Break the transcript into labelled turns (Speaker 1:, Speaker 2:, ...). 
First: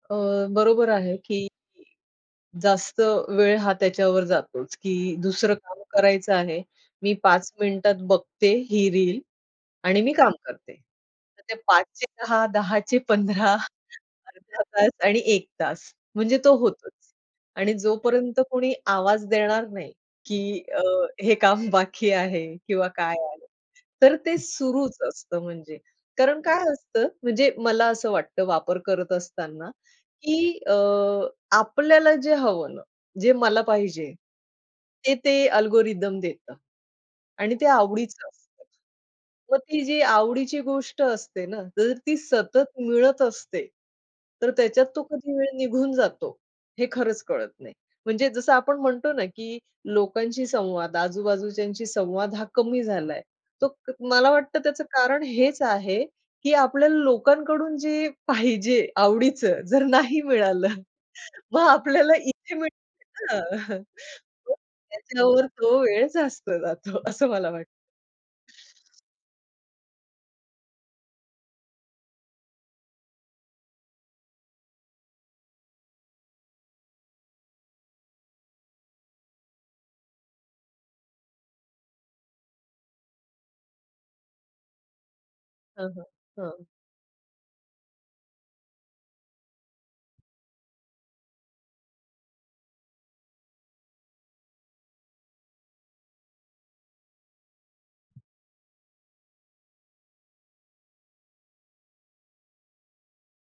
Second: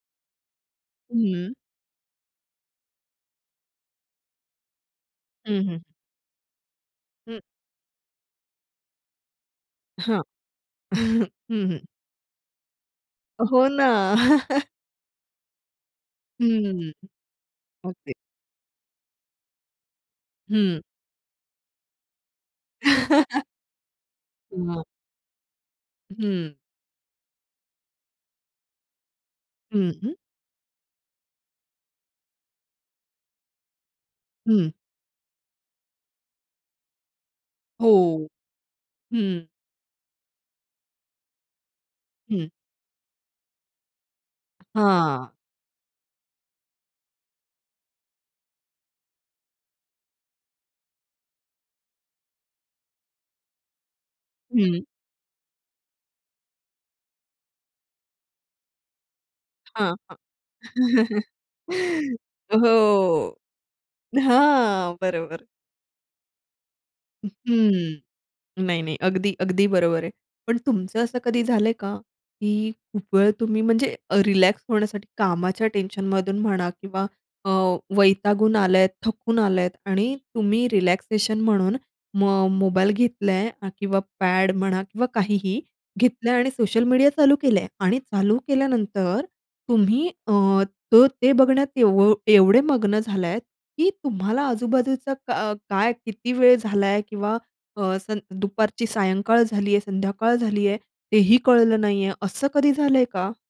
Speaker 1: अ, बरोबर आहे की
Speaker 2: हं.
Speaker 1: जास्त वेळ हा त्याच्यावर जातोच की दुसरं
Speaker 2: हं, हं.
Speaker 1: काम करायचं आहे. मी
Speaker 2: हं.
Speaker 1: 5 मिनिटात बघते ही रील आणि मी
Speaker 2: हां.
Speaker 1: काम करते.
Speaker 2: हं,
Speaker 1: तर ते
Speaker 2: हं.
Speaker 1: 5 ते 10, 10 चे 15
Speaker 2: हो ना.
Speaker 1: अर्धा तास आणि 1 तास म्हणजे तो
Speaker 2: हं.
Speaker 1: होतोच आणि
Speaker 2: ओके.
Speaker 1: जोपर्यंत कोणी आवाज देणार नाही की अ,
Speaker 2: हं.
Speaker 1: हे काम बाकी आहे किंवा काय आहे. तर ते
Speaker 2: हं.
Speaker 1: सुरूच असतं म्हणजे. कारण
Speaker 2: हं.
Speaker 1: काय असतं, म्हणजे मला असं वाटतं वापर करत असताना
Speaker 2: हं, हं.
Speaker 1: की अ, आपल्याला जे हवं ना, जे मला पाहिजे.
Speaker 2: हं.
Speaker 1: ते ते अल्गोरिदम देतं आणि ते
Speaker 2: हो,
Speaker 1: आवडीचं असतं.
Speaker 2: हं.
Speaker 1: मग ती जी आवडीची गोष्ट असते ना जर ती
Speaker 2: हं.
Speaker 1: सतत मिळत असते तर त्याच्यात तो
Speaker 2: हां.
Speaker 1: कधी वेळ निघून जातो हे खरंच कळत नाही. म्हणजे जसं आपण म्हणतो ना की लोकांशी संवाद आजूबाजूच्यांशी संवाद हा कमी झालाय. तो मला वाटतं
Speaker 2: हं.
Speaker 1: त्याचं कारण हेच आहे की आपल्याला लोकांकडून जे पाहिजे आवडीचं जर
Speaker 2: हां, हां.
Speaker 1: नाही मिळालं मग आपल्याला इथे
Speaker 2: हो.
Speaker 1: मिळतं ना. मग
Speaker 2: हां, बरोबर.
Speaker 1: त्याच्यावर तो वेळ जास्त जातो असं मला वाटतं.
Speaker 2: हं. नाही, नाही. अगदी, अगदी बरोबर आहे. पण तुमचं असं कधी झालंय का, की खूप वेळ तुम्ही म्हणजे रिलॅक्स होण्यासाठी कामाच्या टेन्शनमधून म्हणा किंवा अ, वैतागून आलेत, थकून आलात आणि तुम्ही रिलॅक्सेशन म्हणून मग मोबाईल घेतलाय अ, किंवा पॅड म्हणा किंवा काहीही,
Speaker 1: हं, हं,
Speaker 2: घेतलाय आणि
Speaker 1: हं.
Speaker 2: सोशल मीडिया चालू केलेले आहे आणि चालू केल्यानंतर तुम्ही अ, तर ते बघण्यात एव एवढे मग्न झाले आहेत की तुम्हाला आजूबाजूचा क काय किती वेळ झाला आहे किंवा अ, सं दुपारची सायंकाळ झाली आहे, संध्याकाळ झाली आहे तेही कळलं नाही आहे? असं कधी झालंय का?